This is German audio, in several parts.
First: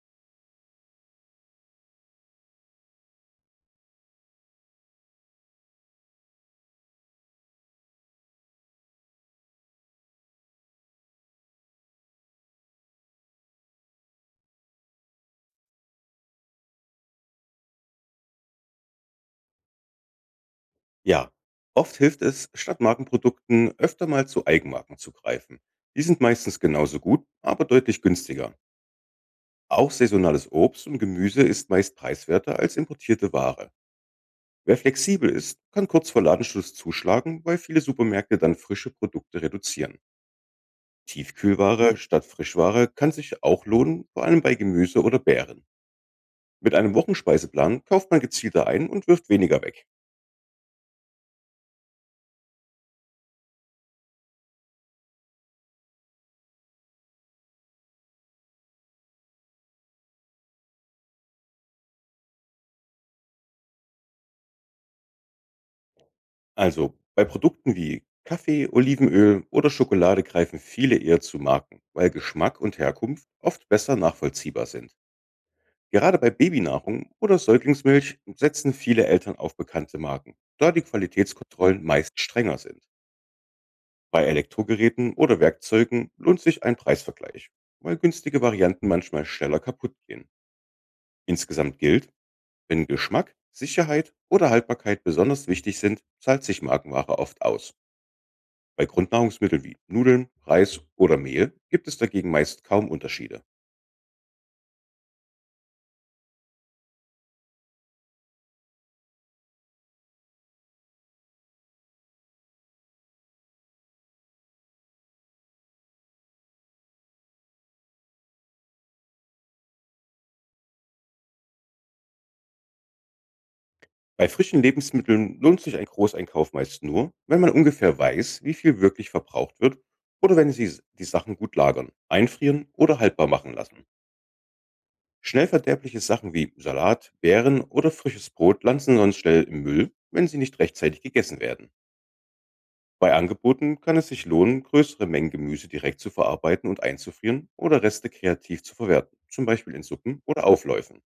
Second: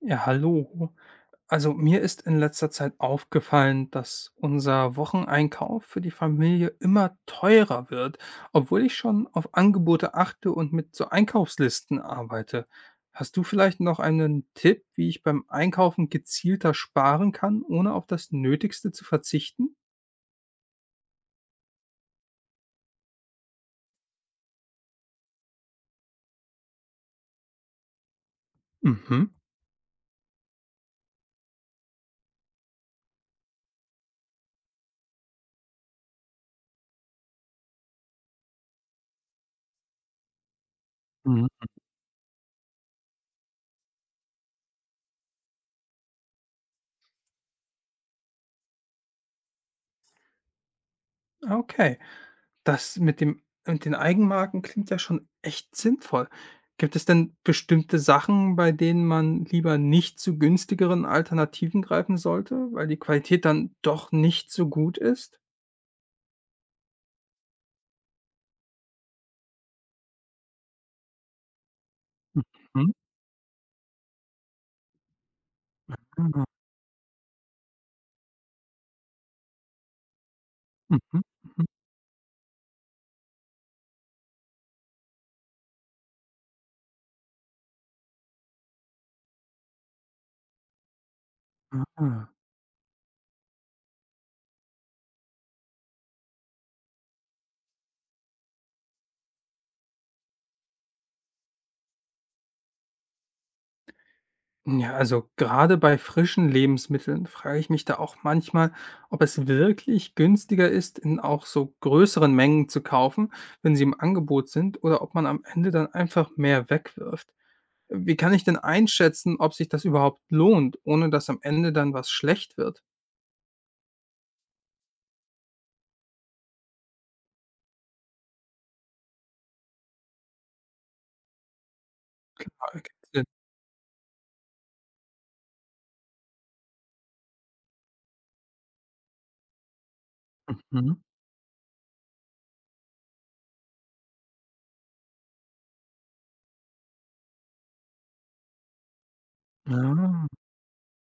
Ja, hallo. Also mir ist in letzter Zeit aufgefallen, dass unser Wocheneinkauf für die Familie immer teurer wird, obwohl ich schon auf Angebote achte und mit so Einkaufslisten arbeite. Hast du vielleicht noch einen Tipp, wie ich beim Einkaufen gezielter sparen kann, ohne auf das Nötigste zu verzichten? Ja, oft hilft es, statt Markenprodukten öfter mal zu Eigenmarken zu greifen. Die sind meistens genauso gut, aber deutlich günstiger. Mhm. Auch saisonales Obst und Gemüse ist meist preiswerter als importierte Ware. Wer flexibel ist, kann kurz vor Ladenschluss zuschlagen, weil viele Supermärkte dann frische Produkte reduzieren. Mhm. Tiefkühlware statt Frischware kann sich auch lohnen, vor allem bei Gemüse oder Beeren. Mit einem Wochenspeiseplan kauft man gezielter ein und wirft weniger weg. Okay. Das mit den Eigenmarken klingt ja schon echt sinnvoll. Gibt es denn bestimmte Sachen, bei denen man lieber nicht zu günstigeren Alternativen greifen sollte, weil die Qualität dann doch nicht so gut ist? Also, bei Produkten wie Kaffee, Olivenöl oder Schokolade greifen viele eher zu Marken, weil Geschmack und Mhm. Herkunft oft besser nachvollziehbar sind. Gerade bei Ah, Babynahrung oder Säuglingsmilch setzen viele Eltern auf bekannte Marken, da die mhm, mhm, Qualitätskontrollen meist strenger sind. Bei Elektrogeräten oder Werkzeugen lohnt sich ein Preisvergleich, weil günstige Varianten manchmal schneller kaputt gehen. Insgesamt gilt, ah. wenn Geschmack, Sicherheit oder Haltbarkeit besonders wichtig sind, zahlt sich Markenware oft aus. Bei Grundnahrungsmitteln wie Nudeln, Reis oder Mehl gibt es dagegen meist kaum Unterschiede. Ja, also gerade bei frischen Lebensmitteln frage ich mich da auch manchmal, ob es wirklich günstiger ist, in auch so größeren Mengen zu kaufen, wenn sie im Angebot sind, oder ob man am Ende dann einfach mehr wegwirft. Wie kann ich denn einschätzen, ob sich das überhaupt lohnt, ohne dass am Ende dann was schlecht wird? Bei frischen Lebensmitteln lohnt sich ein Großeinkauf meist nur, wenn man ungefähr weiß, wie viel wirklich verbraucht wird oder wenn sie die Sachen gut lagern, Ah, einfrieren ergibt oder Sinn. haltbar machen lassen. Schnell verderbliche Sachen wie Salat, Beeren oder frisches Brot landen sonst schnell im Müll, wenn sie nicht Mhm. rechtzeitig gegessen werden. Bei Angeboten kann es sich lohnen, größere Mengen Gemüse direkt zu verarbeiten und einzufrieren oder Reste kreativ zu verwerten, zum Beispiel Ja, in Suppen oder Aufläufen.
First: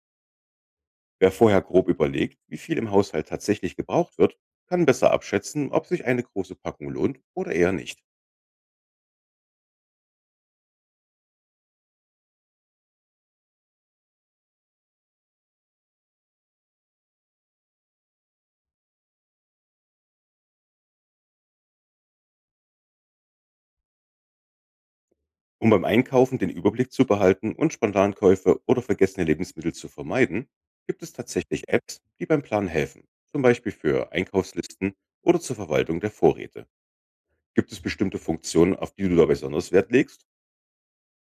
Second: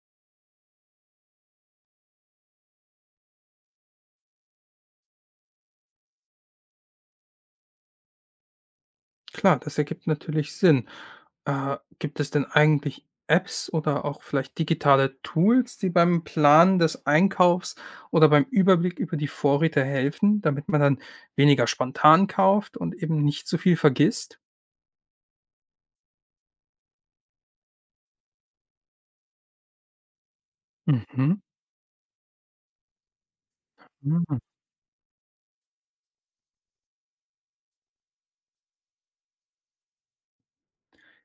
Wer vorher grob überlegt, wie viel im Haushalt tatsächlich gebraucht wird, kann besser abschätzen, ob sich eine große Packung lohnt oder eher nicht. klar, das ergibt natürlich Sinn. Gibt es denn eigentlich Apps oder auch vielleicht digitale Tools, die beim Planen des Einkaufs oder beim Überblick über die Vorräte helfen, damit man dann weniger spontan kauft und eben nicht zu viel vergisst? Um beim Einkaufen den Überblick zu behalten und Spontankäufe oder vergessene Lebensmittel zu vermeiden, gibt es tatsächlich Apps, die beim Plan helfen, zum Beispiel für Mhm. Einkaufslisten oder zur Verwaltung der Vorräte. Gibt es bestimmte Funktionen, auf die du da besonders Wert legst?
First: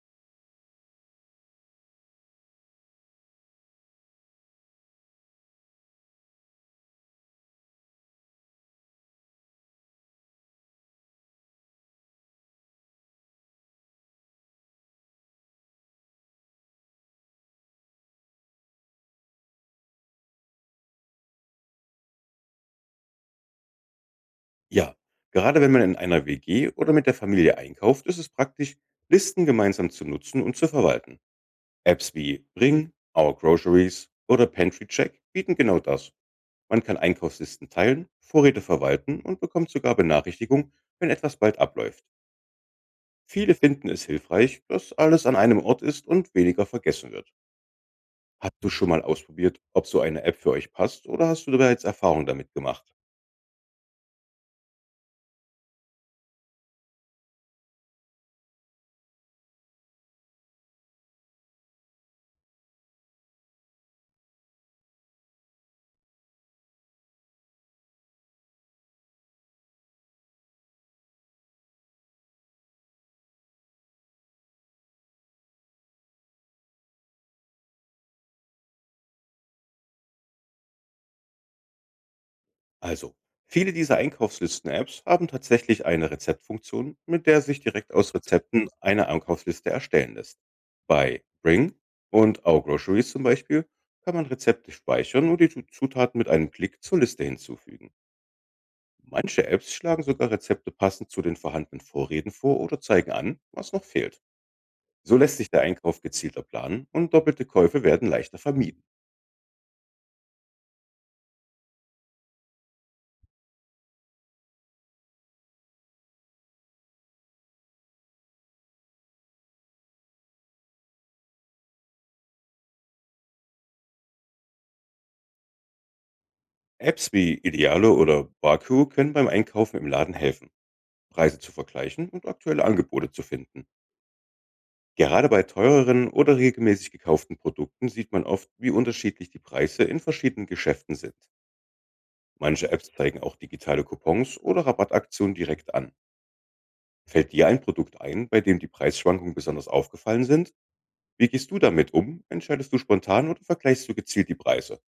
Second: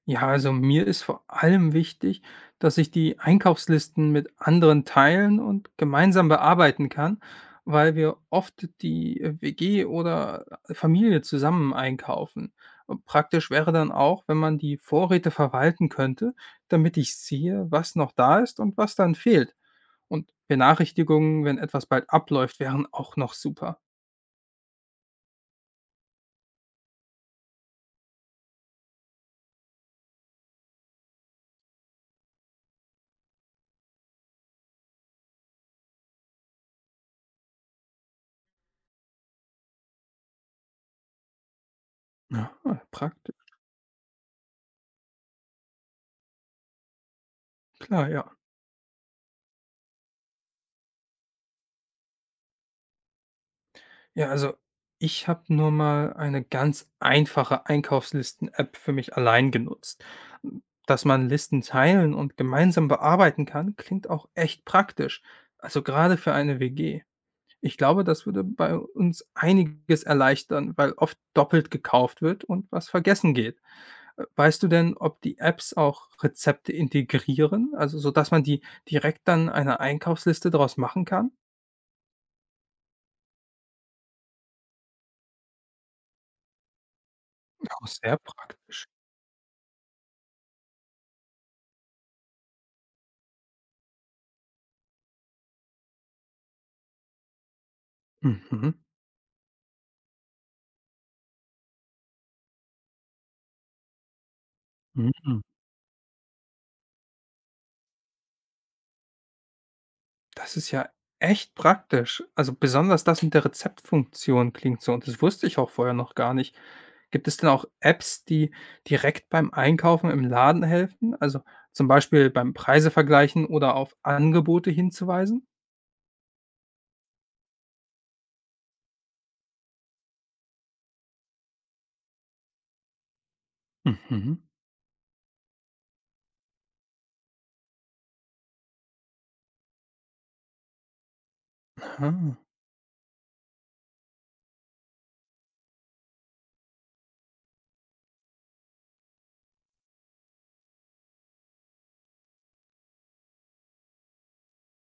Ja, also mir ist vor allem wichtig, dass ich die Einkaufslisten mit anderen teilen und gemeinsam bearbeiten kann, weil wir oft die WG oder Familie zusammen einkaufen. Und praktisch wäre dann auch, wenn man die Vorräte verwalten könnte, damit ich sehe, was noch da ist und was dann fehlt. Und Benachrichtigungen, wenn etwas bald abläuft, wären auch noch super. Ja, gerade wenn man in einer WG oder mit der Familie einkauft, ist es praktisch, Listen gemeinsam zu nutzen und zu verwalten. Apps wie Bring, Our Groceries oder Pantry Check bieten genau das. Man kann Einkaufslisten teilen, Vorräte verwalten und bekommt sogar Benachrichtigungen, wenn etwas bald abläuft. Ja, praktisch, Viele finden es hilfreich, dass alles an einem Ort ist und weniger vergessen wird. klar, ja. Hast du schon mal ausprobiert, ob so eine App für euch passt oder hast du bereits Erfahrung damit gemacht? Ja, also ich habe nur mal eine ganz einfache Einkaufslisten-App für mich allein genutzt. Dass man Listen teilen und gemeinsam bearbeiten kann, klingt auch echt praktisch. Also gerade für eine WG. Ich glaube, das würde bei uns einiges erleichtern, weil oft doppelt gekauft wird und was vergessen geht. Weißt du denn, ob die Apps auch Rezepte integrieren, also sodass man die direkt dann eine Einkaufsliste daraus machen kann? Also, viele dieser Einkaufslisten-Apps haben tatsächlich eine Rezeptfunktion, mit der sich Auch direkt aus sehr Rezepten praktisch. eine Einkaufsliste erstellen lässt. Bei Bring und Our Groceries zum Beispiel kann man Rezepte speichern und die Zutaten mit einem Klick zur Liste hinzufügen. Mhm. Manche Apps schlagen sogar Rezepte passend zu den vorhandenen Vorräten vor oder zeigen an, was noch fehlt. So lässt Mhm. sich der Einkauf gezielter planen und doppelte Käufe werden leichter vermieden. Das ist ja echt praktisch. Also besonders das mit der Rezeptfunktion klingt so und das wusste ich auch vorher noch gar nicht. Gibt es denn auch Apps, die direkt beim Einkaufen im Laden helfen? Also zum Beispiel beim Preise vergleichen oder auf Angebote hinzuweisen? Apps wie Idealo oder Baku können beim Einkaufen im Laden helfen, Preise zu vergleichen und aktuelle Angebote zu finden. Mhm. Gerade bei teureren oder regelmäßig gekauften Produkten sieht man oft, wie unterschiedlich die Preise in verschiedenen Geschäften sind. Aha. Manche Apps zeigen auch digitale Coupons oder Rabattaktionen direkt an. Fällt dir ein Produkt ein, bei dem die Preisschwankungen besonders aufgefallen sind? Wie gehst du damit um? Entscheidest du spontan oder vergleichst du gezielt die Preise?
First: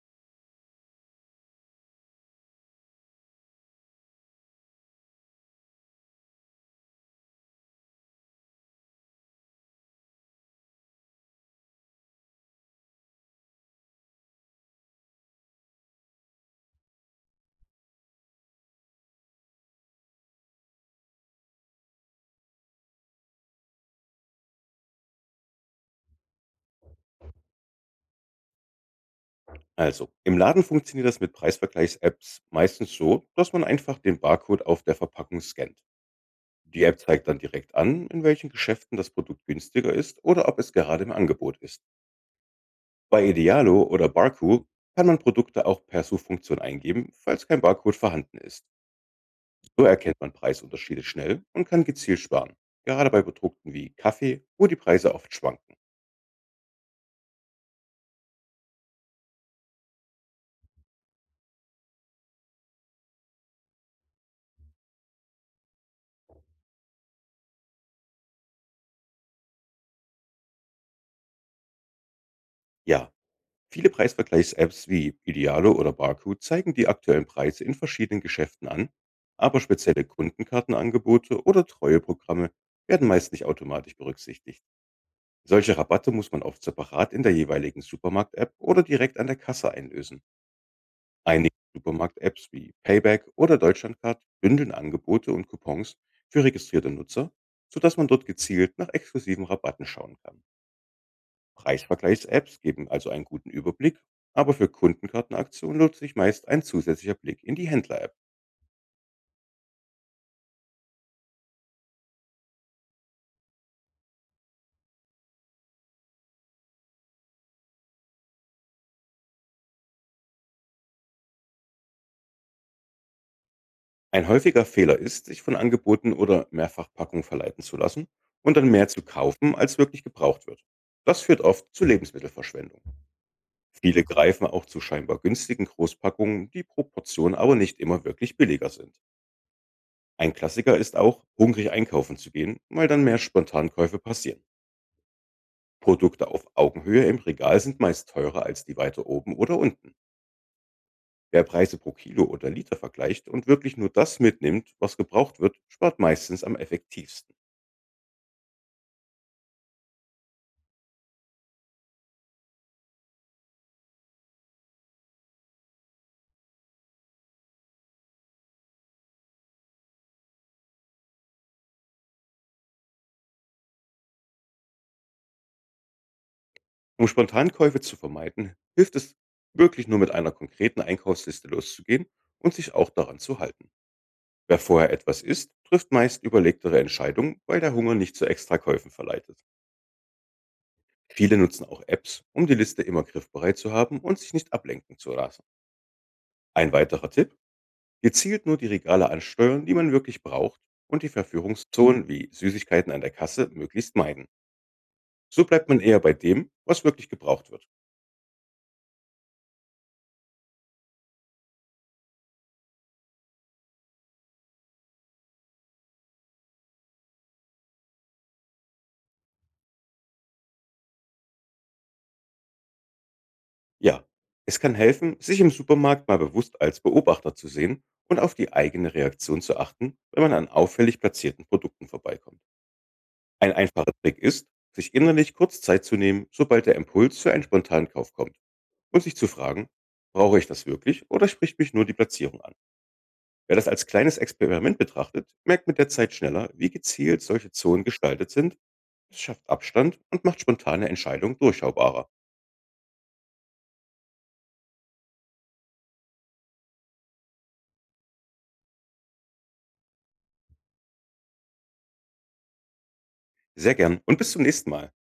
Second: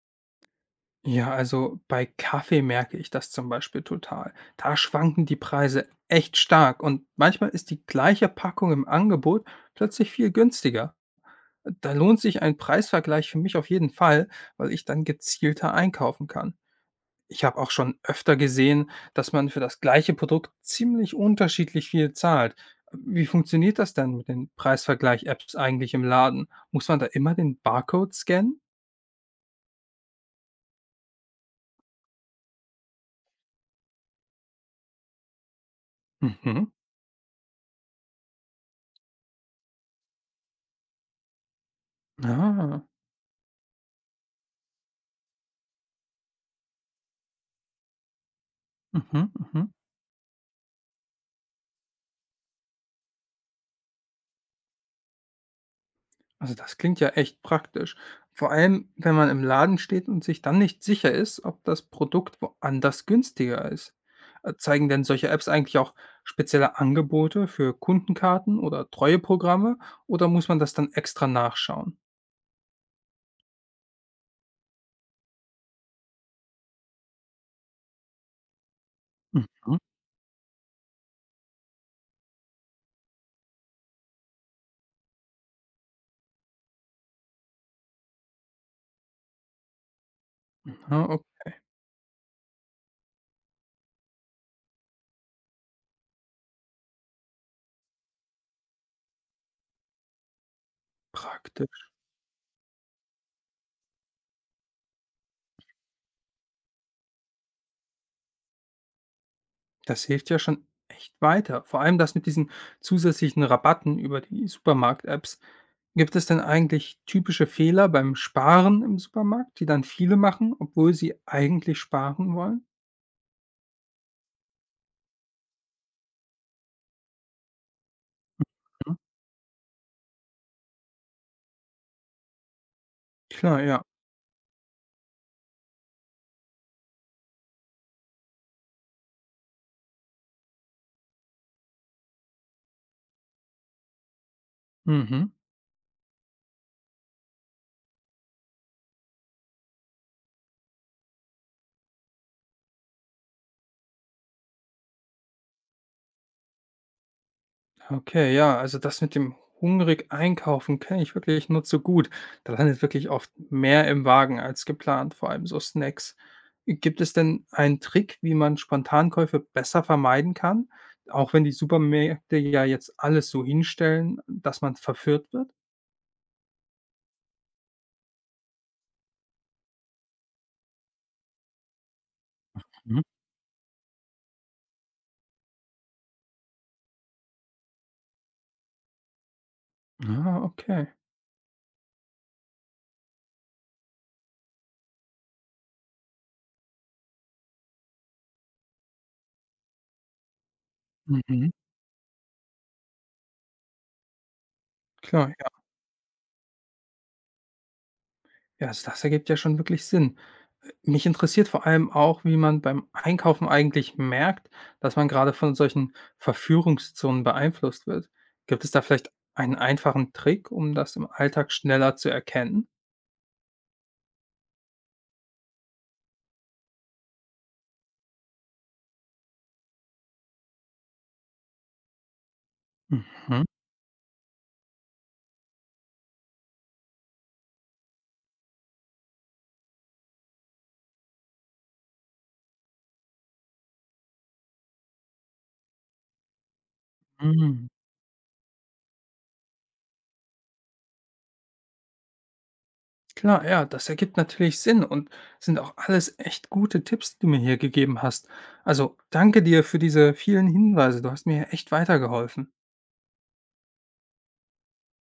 Ja, also bei Kaffee merke ich das zum Beispiel total. Da schwanken die Preise echt stark und manchmal ist die gleiche Packung im Angebot plötzlich viel günstiger. Da lohnt sich ein Preisvergleich für mich auf jeden Fall, weil ich dann gezielter einkaufen kann. Ich habe auch schon öfter gesehen, dass man für das gleiche Produkt ziemlich unterschiedlich viel zahlt. Wie funktioniert das denn mit den Preisvergleich-Apps eigentlich im Laden? Muss man da immer den Barcode scannen? Also, im Laden funktioniert das mit Preisvergleichs-Apps meistens so, dass man einfach den Barcode auf der Verpackung scannt. Mhm. Die App zeigt dann direkt an, in welchen Geschäften das Produkt günstiger ist oder ob es gerade im Angebot ist. Ah. Bei Idealo oder Barku kann man Produkte auch per Suchfunktion eingeben, falls kein Barcode vorhanden ist. Mhm, mhm. So erkennt man Preisunterschiede schnell und kann gezielt sparen. Gerade bei Produkten wie Kaffee, wo die Preise oft schwanken. Also das klingt ja echt praktisch. Vor allem, wenn man im Laden steht und sich dann nicht sicher ist, ob das Produkt woanders günstiger ist. Zeigen denn solche Apps eigentlich auch spezielle Angebote für Kundenkarten oder Treueprogramme oder muss man das dann extra nachschauen? Ja, viele Preisvergleichs-Apps wie Idealo oder Barku zeigen die aktuellen Preise in verschiedenen Geschäften an, aber Mhm. spezielle Kundenkartenangebote oder Treueprogramme werden meist nicht automatisch berücksichtigt. Solche Rabatte muss man oft separat in der jeweiligen Supermarkt-App oder direkt an der Kasse einlösen. Ja, ok- Einige Supermarkt-Apps wie Payback oder Deutschlandcard bündeln Angebote und Coupons für registrierte Nutzer, sodass man dort gezielt nach exklusiven Rabatten schauen kann. praktisch. Preisvergleichs-Apps geben also einen guten Überblick, aber für Kundenkartenaktionen lohnt sich meist ein zusätzlicher Blick in die Händler-App. Das hilft ja schon echt weiter. Vor allem das mit diesen zusätzlichen Rabatten über die Supermarkt-Apps. Gibt es denn eigentlich typische Fehler beim Sparen im Supermarkt, die dann viele machen, obwohl sie eigentlich sparen wollen? Ein häufiger Fehler ist, sich von Angeboten oder Mehrfachpackungen verleiten zu lassen und dann mehr Mhm. zu kaufen, als wirklich gebraucht wird. Das führt oft zu Lebensmittelverschwendung. Klar, ja. Viele greifen auch zu scheinbar günstigen Großpackungen, die pro Portion aber nicht immer wirklich billiger sind. Ein Klassiker ist auch, hungrig einkaufen zu gehen, weil dann mehr Spontankäufe passieren. Mhm. Produkte auf Augenhöhe im Regal sind meist teurer als die weiter oben oder unten. Wer Preise pro Kilo oder Liter vergleicht und wirklich nur das mitnimmt, was gebraucht wird, spart meistens am effektivsten. Okay, ja, also das mit dem hungrig einkaufen kenne ich wirklich nur zu gut. Da landet wirklich oft mehr im Wagen als geplant, vor allem so Snacks. Gibt es denn einen Trick, wie man Spontankäufe besser vermeiden kann, auch wenn die Supermärkte ja jetzt alles so hinstellen, dass man verführt wird? Um Spontankäufe zu vermeiden, hilft es, wirklich nur mit einer konkreten Einkaufsliste loszugehen und sich auch Mhm. daran zu halten. Wer vorher etwas isst, trifft meist überlegtere Entscheidungen, weil der Hunger nicht zu Extrakäufen verleitet. Ah, okay. Viele nutzen auch Apps, um die Liste immer griffbereit zu haben und sich nicht ablenken zu lassen. Ein weiterer Tipp: gezielt nur die Regale ansteuern, die man wirklich braucht und die Mhm. Verführungszonen wie Süßigkeiten an der Kasse möglichst meiden. Klar, So ja. bleibt man eher bei dem, was wirklich gebraucht wird. Ja, also das ergibt ja schon wirklich Sinn. Mich interessiert vor allem auch, wie man beim Einkaufen eigentlich merkt, dass man gerade von solchen Verführungszonen beeinflusst wird. Gibt es da vielleicht einen einfachen Trick, um das im Alltag schneller zu erkennen? Ja, es kann helfen, sich im Supermarkt mal bewusst als Beobachter zu sehen und auf die eigene Reaktion zu achten, wenn man an auffällig platzierten Produkten vorbeikommt. Mhm. Ein einfacher Trick ist, sich innerlich kurz Zeit zu nehmen, sobald der Impuls für einen Spontankauf kommt und sich zu fragen, brauche ich das wirklich oder spricht mich nur die Platzierung an? Wer das als kleines Experiment betrachtet, merkt mit der Zeit schneller, wie gezielt solche Mhm. Zonen gestaltet sind. Es schafft Abstand und macht spontane Entscheidungen durchschaubarer. Klar, ja, das ergibt natürlich Sinn und sind auch alles echt gute Tipps, die du mir hier gegeben hast. Also danke dir für diese vielen Hinweise. Du hast mir hier echt weitergeholfen. Sehr gern und bis zum nächsten Mal.